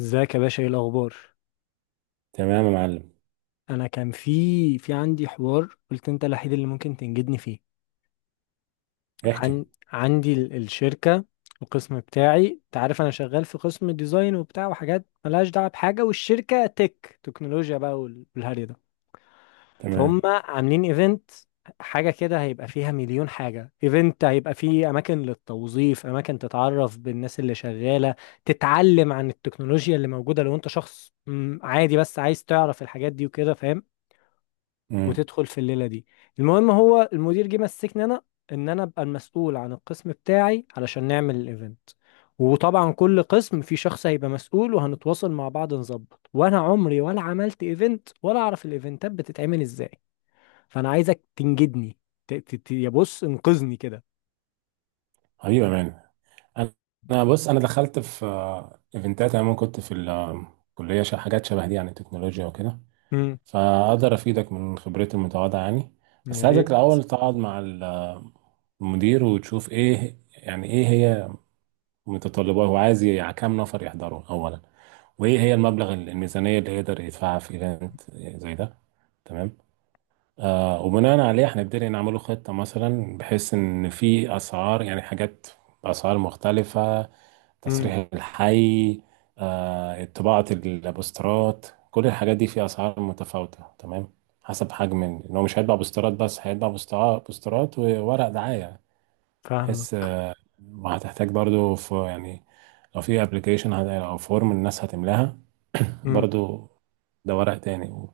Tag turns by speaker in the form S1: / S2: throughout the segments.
S1: ازيك يا باشا؟ ايه الاخبار؟
S2: تمام يا معلم.
S1: انا كان في عندي حوار، قلت انت الوحيد اللي ممكن تنجدني فيه.
S2: احكي.
S1: عن عندي الشركه. القسم بتاعي، انت عارف، انا شغال في قسم ديزاين وبتاع وحاجات ملهاش دعوه بحاجه، والشركه تك تكنولوجيا بقى والهري ده. فهم
S2: تمام.
S1: عاملين ايفنت، حاجه كده هيبقى فيها مليون حاجه. ايفنت هيبقى فيه اماكن للتوظيف، اماكن تتعرف بالناس اللي شغاله، تتعلم عن التكنولوجيا اللي موجوده، لو انت شخص عادي بس عايز تعرف الحاجات دي وكده، فاهم؟
S2: امم.
S1: وتدخل في الليله دي. المهم، هو المدير جه مسكني انا، ان انا ابقى المسؤول عن القسم بتاعي علشان نعمل الايفنت. وطبعا كل قسم في شخص هيبقى مسؤول وهنتواصل مع بعض نظبط. وانا عمري ولا عملت ايفنت ولا اعرف الايفنتات بتتعمل ازاي، فانا عايزك تنجدني. يا، بص انقذني كده.
S2: حبيبي يا مان. انا أنا بص، انا دخلت في ايفنتات. انا كنت في الكليه، حاجات شبه دي، يعني تكنولوجيا وكده.
S1: امم.
S2: فاقدر افيدك من خبرتي المتواضعه يعني.
S1: يا
S2: بس عايزك
S1: ريت.
S2: الاول تقعد مع المدير وتشوف ايه، يعني ايه هي متطلبات، هو عايز كام نفر يحضروا اولا، وايه هي المبلغ الميزانيه اللي يقدر يدفعها في ايفنت زي ده. تمام. وبناء عليه هنبتدي نعمله خطة، مثلا بحيث إن في أسعار، يعني حاجات بأسعار مختلفة.
S1: امم.
S2: تصريح الحي، طباعة البوسترات، كل الحاجات دي في أسعار متفاوتة. تمام. حسب حجم إن هو مش هيطبع بوسترات بس، هيطبع بوسترات وورق دعاية، بحيث
S1: فاهمك.
S2: وهتحتاج برضو في يعني لو في أبلكيشن أو فورم الناس هتملاها. برضو ده ورق تاني.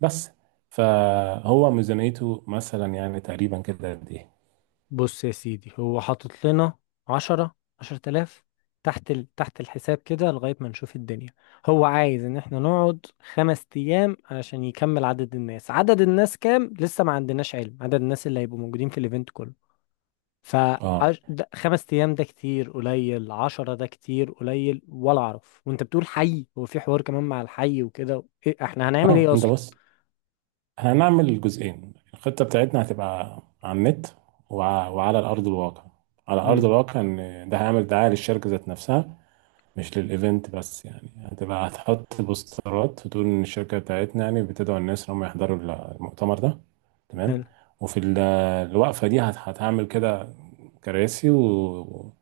S2: بس فهو ميزانيته مثلا يعني تقريبا كده قد ايه؟
S1: بص يا سيدي، هو حاطط لنا 10 آلاف تحت تحت الحساب كده، لغاية ما نشوف الدنيا. هو عايز إن احنا نقعد 5 أيام علشان يكمل عدد الناس. عدد الناس كام؟ لسه ما عندناش علم عدد الناس اللي هيبقوا موجودين في الإيفنت كله. ف
S2: اه
S1: 5 أيام ده كتير قليل؟ 10 ده كتير قليل ولا أعرف؟ وأنت بتقول حي، هو في حوار كمان مع الحي وكده، إيه احنا هنعمل
S2: اه،
S1: إيه
S2: انت
S1: أصلا؟
S2: بص، هنعمل جزئين. الخطه بتاعتنا هتبقى على النت وعلى الارض الواقع. على ارض
S1: امم.
S2: الواقع ان ده هيعمل دعايه للشركه ذات نفسها، مش للايفنت بس. يعني هتبقى هتحط بوسترات وتقول ان الشركه بتاعتنا يعني بتدعو الناس ان هم يحضروا المؤتمر ده. تمام.
S1: حلو.
S2: وفي الوقفه دي هتعمل كده كراسي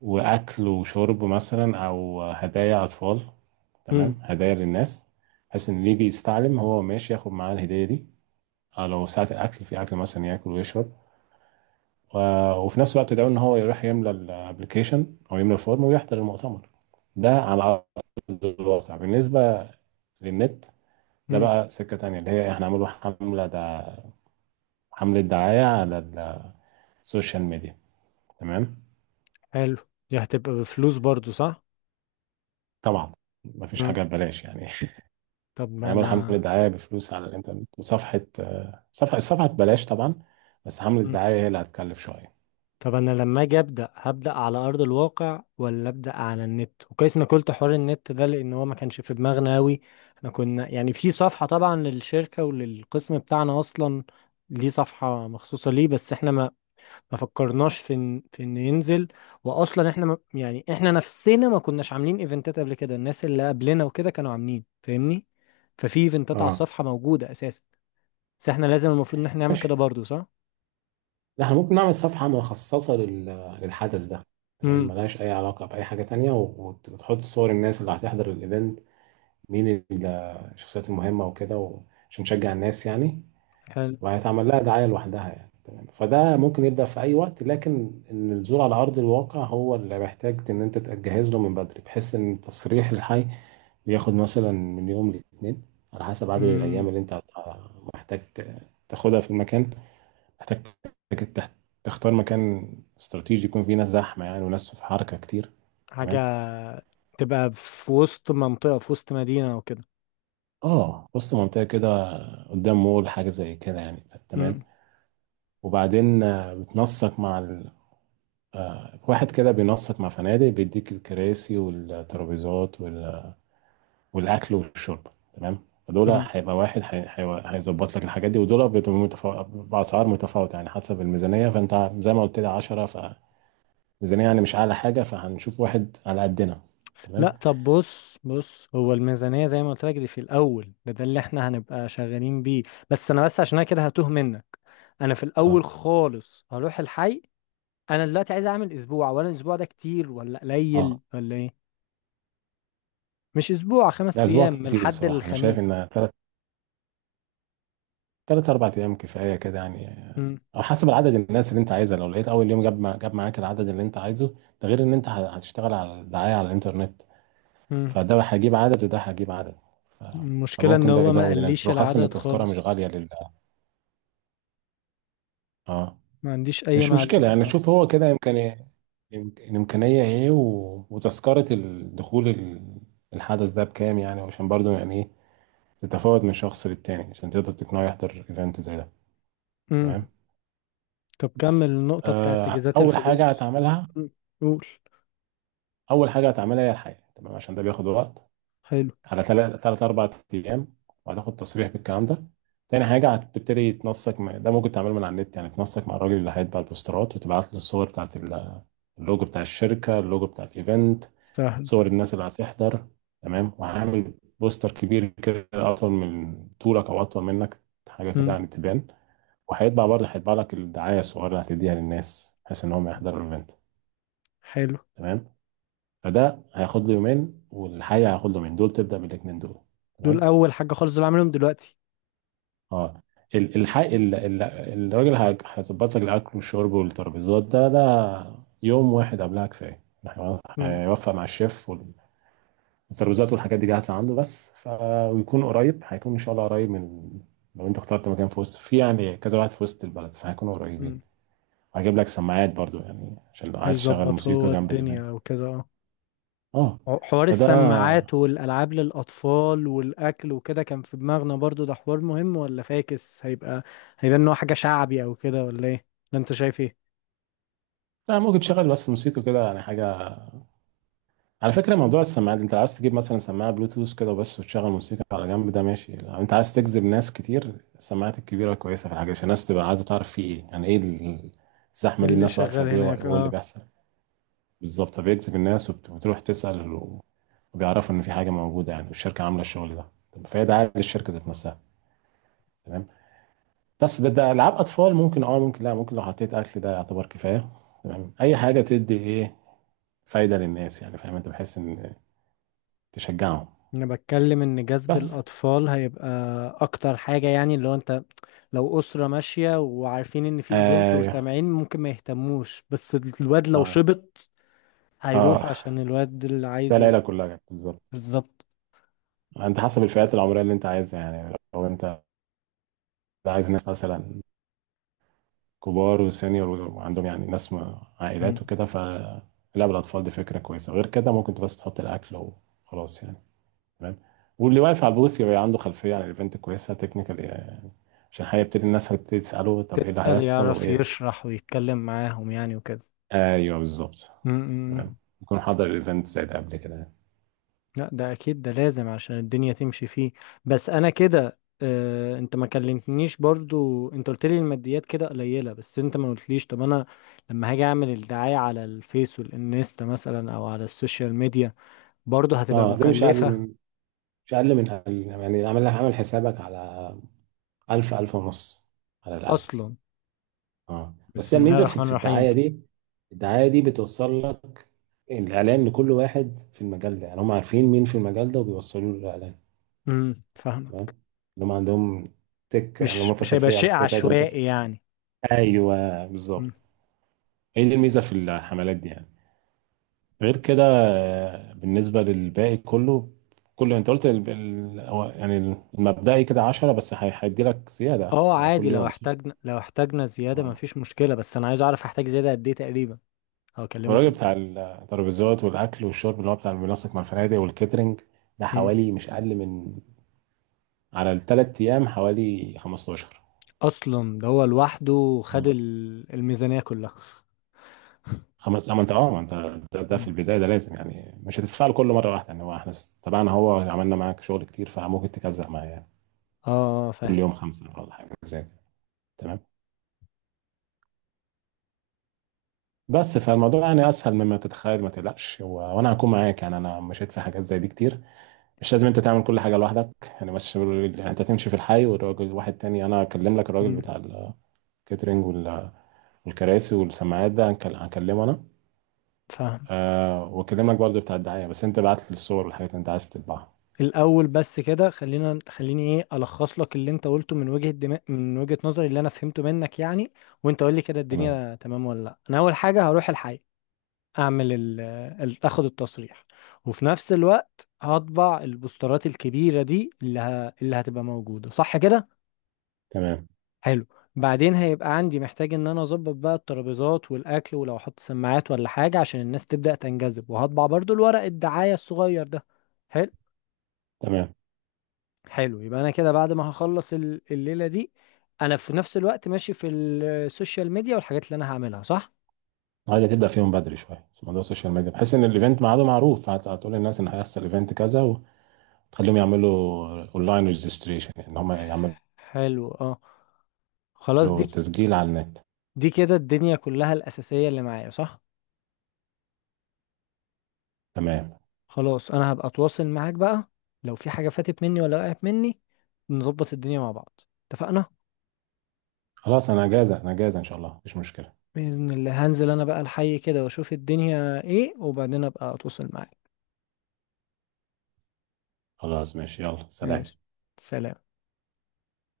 S2: واكل وشرب مثلا، او هدايا اطفال.
S1: امم.
S2: تمام، هدايا للناس، بحيث ان اللي يجي يستعلم هو ماشي ياخد معاه الهديه دي، أو لو ساعه الاكل، في اكل مثلا ياكل ويشرب، و... وفي نفس الوقت ده ان هو يروح يملى الابلكيشن او يملى الفورم ويحضر المؤتمر. ده على ارض الواقع. بالنسبه للنت، ده
S1: امم.
S2: بقى سكه تانية، اللي هي احنا عملوا حمله ده، حمله دعايه على السوشيال ميديا. تمام.
S1: حلو. دي هتبقى بفلوس برضو، صح؟
S2: طبعا مفيش حاجه ببلاش يعني.
S1: طب ما
S2: يعملوا حملة
S1: انا.
S2: دعاية بفلوس على الإنترنت، وصفحة، صفحة، الصفحة ببلاش طبعا، بس حملة
S1: مم.
S2: الدعاية هي اللي هتكلف شوية.
S1: طب انا لما اجي ابدا، هبدا على ارض الواقع ولا ابدا على النت؟ وكويس انك قلت حوار النت ده، لان هو ما كانش في دماغنا قوي. احنا كنا يعني في صفحه طبعا للشركه وللقسم بتاعنا اصلا. ليه صفحه مخصوصه ليه؟ بس احنا ما فكرناش في ان في انه ينزل. واصلا احنا ما يعني احنا نفسنا ما كناش عاملين ايفنتات قبل كده، الناس اللي قبلنا وكده كانوا عاملين، فاهمني؟ ففي ايفنتات على
S2: اه،
S1: الصفحه موجوده اساسا. بس احنا لازم، المفروض ان احنا نعمل
S2: ماشي.
S1: كده برضو، صح؟
S2: لا، احنا ممكن نعمل صفحة مخصصة لل... للحدث ده. تمام،
S1: امم.
S2: ملهاش أي علاقة بأي حاجة تانية، و وتحط صور الناس اللي هتحضر الإيفنت، مين الشخصيات المهمة وكده، و... عشان نشجع الناس يعني، وهيتعمل لها دعاية لوحدها يعني. تمام. فده ممكن يبدأ في أي وقت، لكن إن الزور على أرض الواقع هو اللي محتاج إن أنت تجهز له من بدري، بحيث إن التصريح الحي بياخد مثلا من يوم لاتنين على حسب عدد الأيام
S1: امم.
S2: اللي أنت محتاج تاخدها في المكان، محتاج تك- تختار مكان استراتيجي يكون فيه ناس زحمة، يعني وناس في حركة كتير.
S1: حاجة
S2: تمام.
S1: تبقى في وسط منطقة، في وسط مدينة او كده.
S2: اه، وسط منطقة كده، قدام مول، حاجة زي كده يعني.
S1: امم.
S2: تمام. وبعدين بتنسق مع واحد كده بينسق مع فنادق، بيديك الكراسي والترابيزات وال- والاكل والشرب. تمام. فدول
S1: امم.
S2: هيبقى واحد هيظبط لك الحاجات دي، ودول بيبقوا باسعار متفاوته يعني حسب الميزانيه. فانت زي ما قلت لي 10، فميزانيه يعني مش اعلى حاجه، فهنشوف واحد على قدنا. تمام.
S1: لا، طب، بص هو الميزانية زي ما قلت لك دي في الأول، ده اللي احنا هنبقى شغالين بيه. بس أنا، بس عشان أنا كده هتوه منك. أنا في
S2: اه
S1: الأول خالص هروح الحي. أنا دلوقتي عايز أعمل أسبوع، ولا الأسبوع ده كتير ولا قليل
S2: اه،
S1: ولا إيه؟ مش أسبوع، خمس
S2: ده اسبوع
S1: أيام من
S2: كتير
S1: الحد
S2: بصراحه. انا شايف ان
S1: للخميس.
S2: ثلاث اربع ايام كفايه كده يعني،
S1: امم.
S2: او حسب عدد الناس اللي انت عايزها. لو لقيت اول يوم جاب معاك العدد اللي انت عايزه، ده غير ان انت هتشتغل على الدعايه على الانترنت.
S1: امم.
S2: فده هجيب عدد وده هجيب عدد. ف-
S1: المشكلة إن
S2: فممكن ده
S1: هو ما
S2: يزود الناس،
S1: قاليش
S2: بالاخص ان
S1: العدد
S2: التذكره مش
S1: خالص.
S2: غاليه لل... اه،
S1: ما عنديش أي
S2: مش
S1: معلومة
S2: مشكله يعني.
S1: عن
S2: شوف هو كده يمكن، الامكانيه ايه، وتذكره الدخول الحدث ده بكام، يعني عشان برضو يعني ايه، تتفاوت من شخص للتاني عشان تقدر تقنعه يحضر ايفنت زي ده.
S1: العدد.
S2: تمام.
S1: طب كمل
S2: بس.
S1: النقطة بتاعت تجهيزات
S2: اول حاجه
S1: الفلوس.
S2: هتعملها،
S1: مم. قول.
S2: اول حاجه هتعملها هي الحقيقه. تمام، عشان ده بياخد وقت،
S1: حلو.
S2: على ثلاث أربع أيام، وهتاخد تصريح بالكلام ده. تاني حاجة هتبتدي تنسق مع، ده ممكن تعمله من على النت يعني، تنسق مع الراجل اللي هيطبع البوسترات وتبعت له الصور بتاعت اللوجو بتاع الشركة، اللوجو بتاع الإيفنت،
S1: سهلة.
S2: صور الناس اللي هتحضر. تمام. وهعمل بوستر كبير كده، أطول من طولك، أو أطول منك، حاجة كده
S1: مم.
S2: يعني تبان. وهيطبع برضه، هيطبع لك الدعاية الصغيرة اللي هتديها للناس بحيث إن هم يحضروا الإيفنت.
S1: حلو.
S2: تمام. فده هياخد له يومين، والحقيقة هياخد له يومين دول تبدأ بالاتنين دول.
S1: دول
S2: تمام.
S1: أول حاجة خالص، دول عاملهم دلوقتي.
S2: اه، ال- الحق ال- ال- الراجل هيظبط لك الاكل والشرب والترابيزات، ده يوم واحد قبلها كفايه. إحنا
S1: مم.
S2: هيوفق مع الشيف، والترابيزات والحاجات دي جاهزه عنده بس، ف ويكون قريب، هيكون ان شاء الله قريب من، لو انت اخترت مكان في وسط، في يعني كذا واحد في وسط البلد، فهيكونوا قريبين.
S1: مم.
S2: هجيب لك سماعات برضو، يعني عشان لو عايز تشغل
S1: هيظبط هو
S2: موسيقى جنب الايفنت.
S1: الدنيا وكده، اه.
S2: اه.
S1: حوار
S2: فده،
S1: السماعات والألعاب للأطفال والأكل وكده كان في دماغنا برضو، ده حوار مهم ولا فاكس؟ هيبقى هيبان إن هو حاجة شعبي أو كده، ولا إيه؟ ولا أنت شايف إيه؟
S2: لا ممكن تشغل بس موسيقى كده يعني حاجه. على فكرة موضوع السماعات، انت عاوز تجيب مثلا سماعة بلوتوث كده بس وتشغل موسيقى على جنب، ده ماشي. لو انت عايز
S1: إيه
S2: تجذب ناس كتير، السماعات الكبيرة كويسة في الحاجة، عشان الناس تبقى عايزة تعرف في ايه، يعني ايه الزحمة دي،
S1: اللي
S2: الناس واقفة
S1: شغال
S2: ليه
S1: هناك؟
S2: وايه اللي
S1: اه.
S2: بيحصل. بالظبط، بيجذب الناس وتروح تسأل، وبيعرفوا ان في حاجة موجودة يعني، والشركة عاملة الشغل ده. طب، فهي دعاية للشركة ذات نفسها. تمام. بس ده، ده ألعاب أطفال، ممكن اه ممكن لا، ممكن لو حطيت أكل ده يعتبر كفاية. تمام. أي حاجة تدي ايه، فايدة للناس يعني، فاهم انت، بحيث ان تشجعهم.
S1: انا بتكلم ان جذب
S2: بس.
S1: الاطفال هيبقى اكتر حاجة، يعني اللي هو انت، لو اسرة ماشية وعارفين ان في ايفنت
S2: ايوه.
S1: وسامعين ممكن ما يهتموش، بس الواد لو
S2: اه.
S1: شبط هيروحوا
S2: اه،
S1: عشان الواد اللي
S2: ده
S1: عايز
S2: العيله كلها كده، بالظبط.
S1: بالظبط.
S2: انت حسب الفئات العمريه اللي انت عايزها يعني، لو انت عايز ناس مثلا كبار وسينيور، وعندهم يعني ناس
S1: مم.
S2: عائلات وكده، فلعب الاطفال دي فكره كويسه. غير كده ممكن بس تحط الاكل وخلاص يعني. تمام. واللي واقف على البوث يبقى عنده خلفيه عن الايفنت كويسه، تكنيكال يعني، عشان هيبتدي الناس هتبتدي تساله طب ايه اللي
S1: تسأل
S2: هيحصل
S1: يعرف
S2: وايه.
S1: يشرح ويتكلم معاهم يعني وكده.
S2: ايوه، بالظبط. تمام.
S1: مم.
S2: يكون حضر الايفنت زي ده قبل كده يعني.
S1: لا، ده اكيد ده لازم عشان الدنيا تمشي فيه. بس انا كده، انت ما كلمتنيش برضو، انت قلت لي الماديات كده قليلة بس انت ما قلتليش، طب انا لما هاجي اعمل الدعاية على الفيس والانستا مثلا او على السوشيال ميديا، برضو هتبقى
S2: اه. ده مش اقل
S1: مكلفة؟
S2: من، مش أقل من يعني، عامل حسابك على 1000 1000 ونص على الأقل.
S1: اصلا.
S2: اه، بس
S1: بسم
S2: هي
S1: الله
S2: الميزة في
S1: الرحمن
S2: في
S1: الرحيم
S2: الدعاية
S1: كده.
S2: دي. الدعاية دي بتوصل لك الإعلان لكل واحد في المجال ده، يعني هم عارفين مين في المجال ده وبيوصلوا له الإعلان.
S1: امم، فاهمة.
S2: تمام. اللي هم عندهم تك يعني،
S1: مش
S2: هم في
S1: مش هيبقى
S2: خلفية، على
S1: شيء
S2: الخلفية بتاعتهم تك.
S1: عشوائي يعني.
S2: أيوه،
S1: مم.
S2: بالظبط. هي دي الميزة في الحملات دي يعني. غير كده بالنسبة للباقي كله، كله انت قلت ال... ال... هو يعني المبدئي كده 10، بس هيدي لك زيادة
S1: اه،
S2: على
S1: عادي،
S2: كل
S1: لو
S2: يوم صح؟
S1: احتاجنا لو احتاجنا زيادة ما
S2: اه.
S1: فيش مشكلة، بس انا عايز اعرف هحتاج زيادة قد ايه تقريبا، او اكلمه في
S2: الراجل
S1: قد
S2: بتاع
S1: ايه؟
S2: الترابيزات والأكل والشرب، اللي هو بتاع المنسق مع الفنادق والكاترينج، ده
S1: مم.
S2: حوالي مش أقل من، على الثلاث أيام حوالي 15.
S1: اصلا ده هو لوحده خد
S2: اه.
S1: الميزانية كلها.
S2: خمس، أما أنت أه ما أنت، ده في
S1: مم.
S2: البداية ده لازم يعني، مش هتدفع له كل مرة واحدة يعني. هو إحنا تبعنا، هو عملنا معاك شغل كتير، فممكن تكزع معاه يعني
S1: اه، فاهم.
S2: كل يوم خمسة ولا حاجة زي كده. تمام. بس فالموضوع يعني اسهل مما تتخيل، ما تقلقش، وانا هكون معاك يعني، انا مشيت في حاجات زي دي كتير. مش لازم انت تعمل كل حاجه لوحدك يعني، مش يعني انت تمشي في الحي والراجل، واحد تاني انا اكلم لك الراجل
S1: مم،
S2: بتاع الكاترينج وال... والكراسي والسماعات ده، هكلمه انا.
S1: فاهم.
S2: أه، واكلم لك برضه بتاع الدعايه، بس انت بعت لي الصور والحاجات اللي انت عايز تطبعها.
S1: الاول بس كده، خليني ايه، الخص لك اللي انت قلته من وجهة نظري اللي انا فهمته منك يعني، وانت قول لي كده
S2: تمام
S1: الدنيا تمام ولا لا. انا اول حاجة هروح الحي، اعمل اخد التصريح، وفي نفس الوقت هطبع البوسترات الكبيرة دي اللي هتبقى موجودة، صح كده؟
S2: تمام
S1: حلو. بعدين هيبقى عندي محتاج ان انا اظبط بقى الترابيزات والاكل، ولو احط سماعات ولا حاجه عشان الناس تبدا تنجذب، وهطبع برضو الورق الدعايه الصغير ده. حلو.
S2: تمام.
S1: حلو، يبقى انا كده بعد ما هخلص الليله دي، انا في نفس الوقت ماشي في السوشيال ميديا والحاجات اللي انا هعملها، صح؟
S2: عايز تبدا فيهم بدري شويه، بس موضوع السوشيال ميديا بحيث ان الايفنت ميعاده معروف، هتقول للناس ان هيحصل ايفنت كذا، تخليهم يعملوا اونلاين ريجستريشن ان هم يعملوا
S1: حلو، اه. خلاص
S2: له
S1: دي،
S2: تسجيل على النت.
S1: كده الدنيا كلها الاساسيه اللي معايا، صح؟
S2: تمام.
S1: خلاص انا هبقى اتواصل معاك بقى، لو في حاجه فاتت مني ولا وقعت مني، نظبط الدنيا مع بعض، اتفقنا؟
S2: خلاص، انا جاهزة، انا جاهزة ان شاء الله، مفيش مشكلة.
S1: بإذن الله هنزل أنا بقى الحي كده وأشوف الدنيا إيه، وبعدين أبقى أتواصل معاك.
S2: خلاص ماشي، يلا
S1: ماشي.
S2: سلام.
S1: سلام.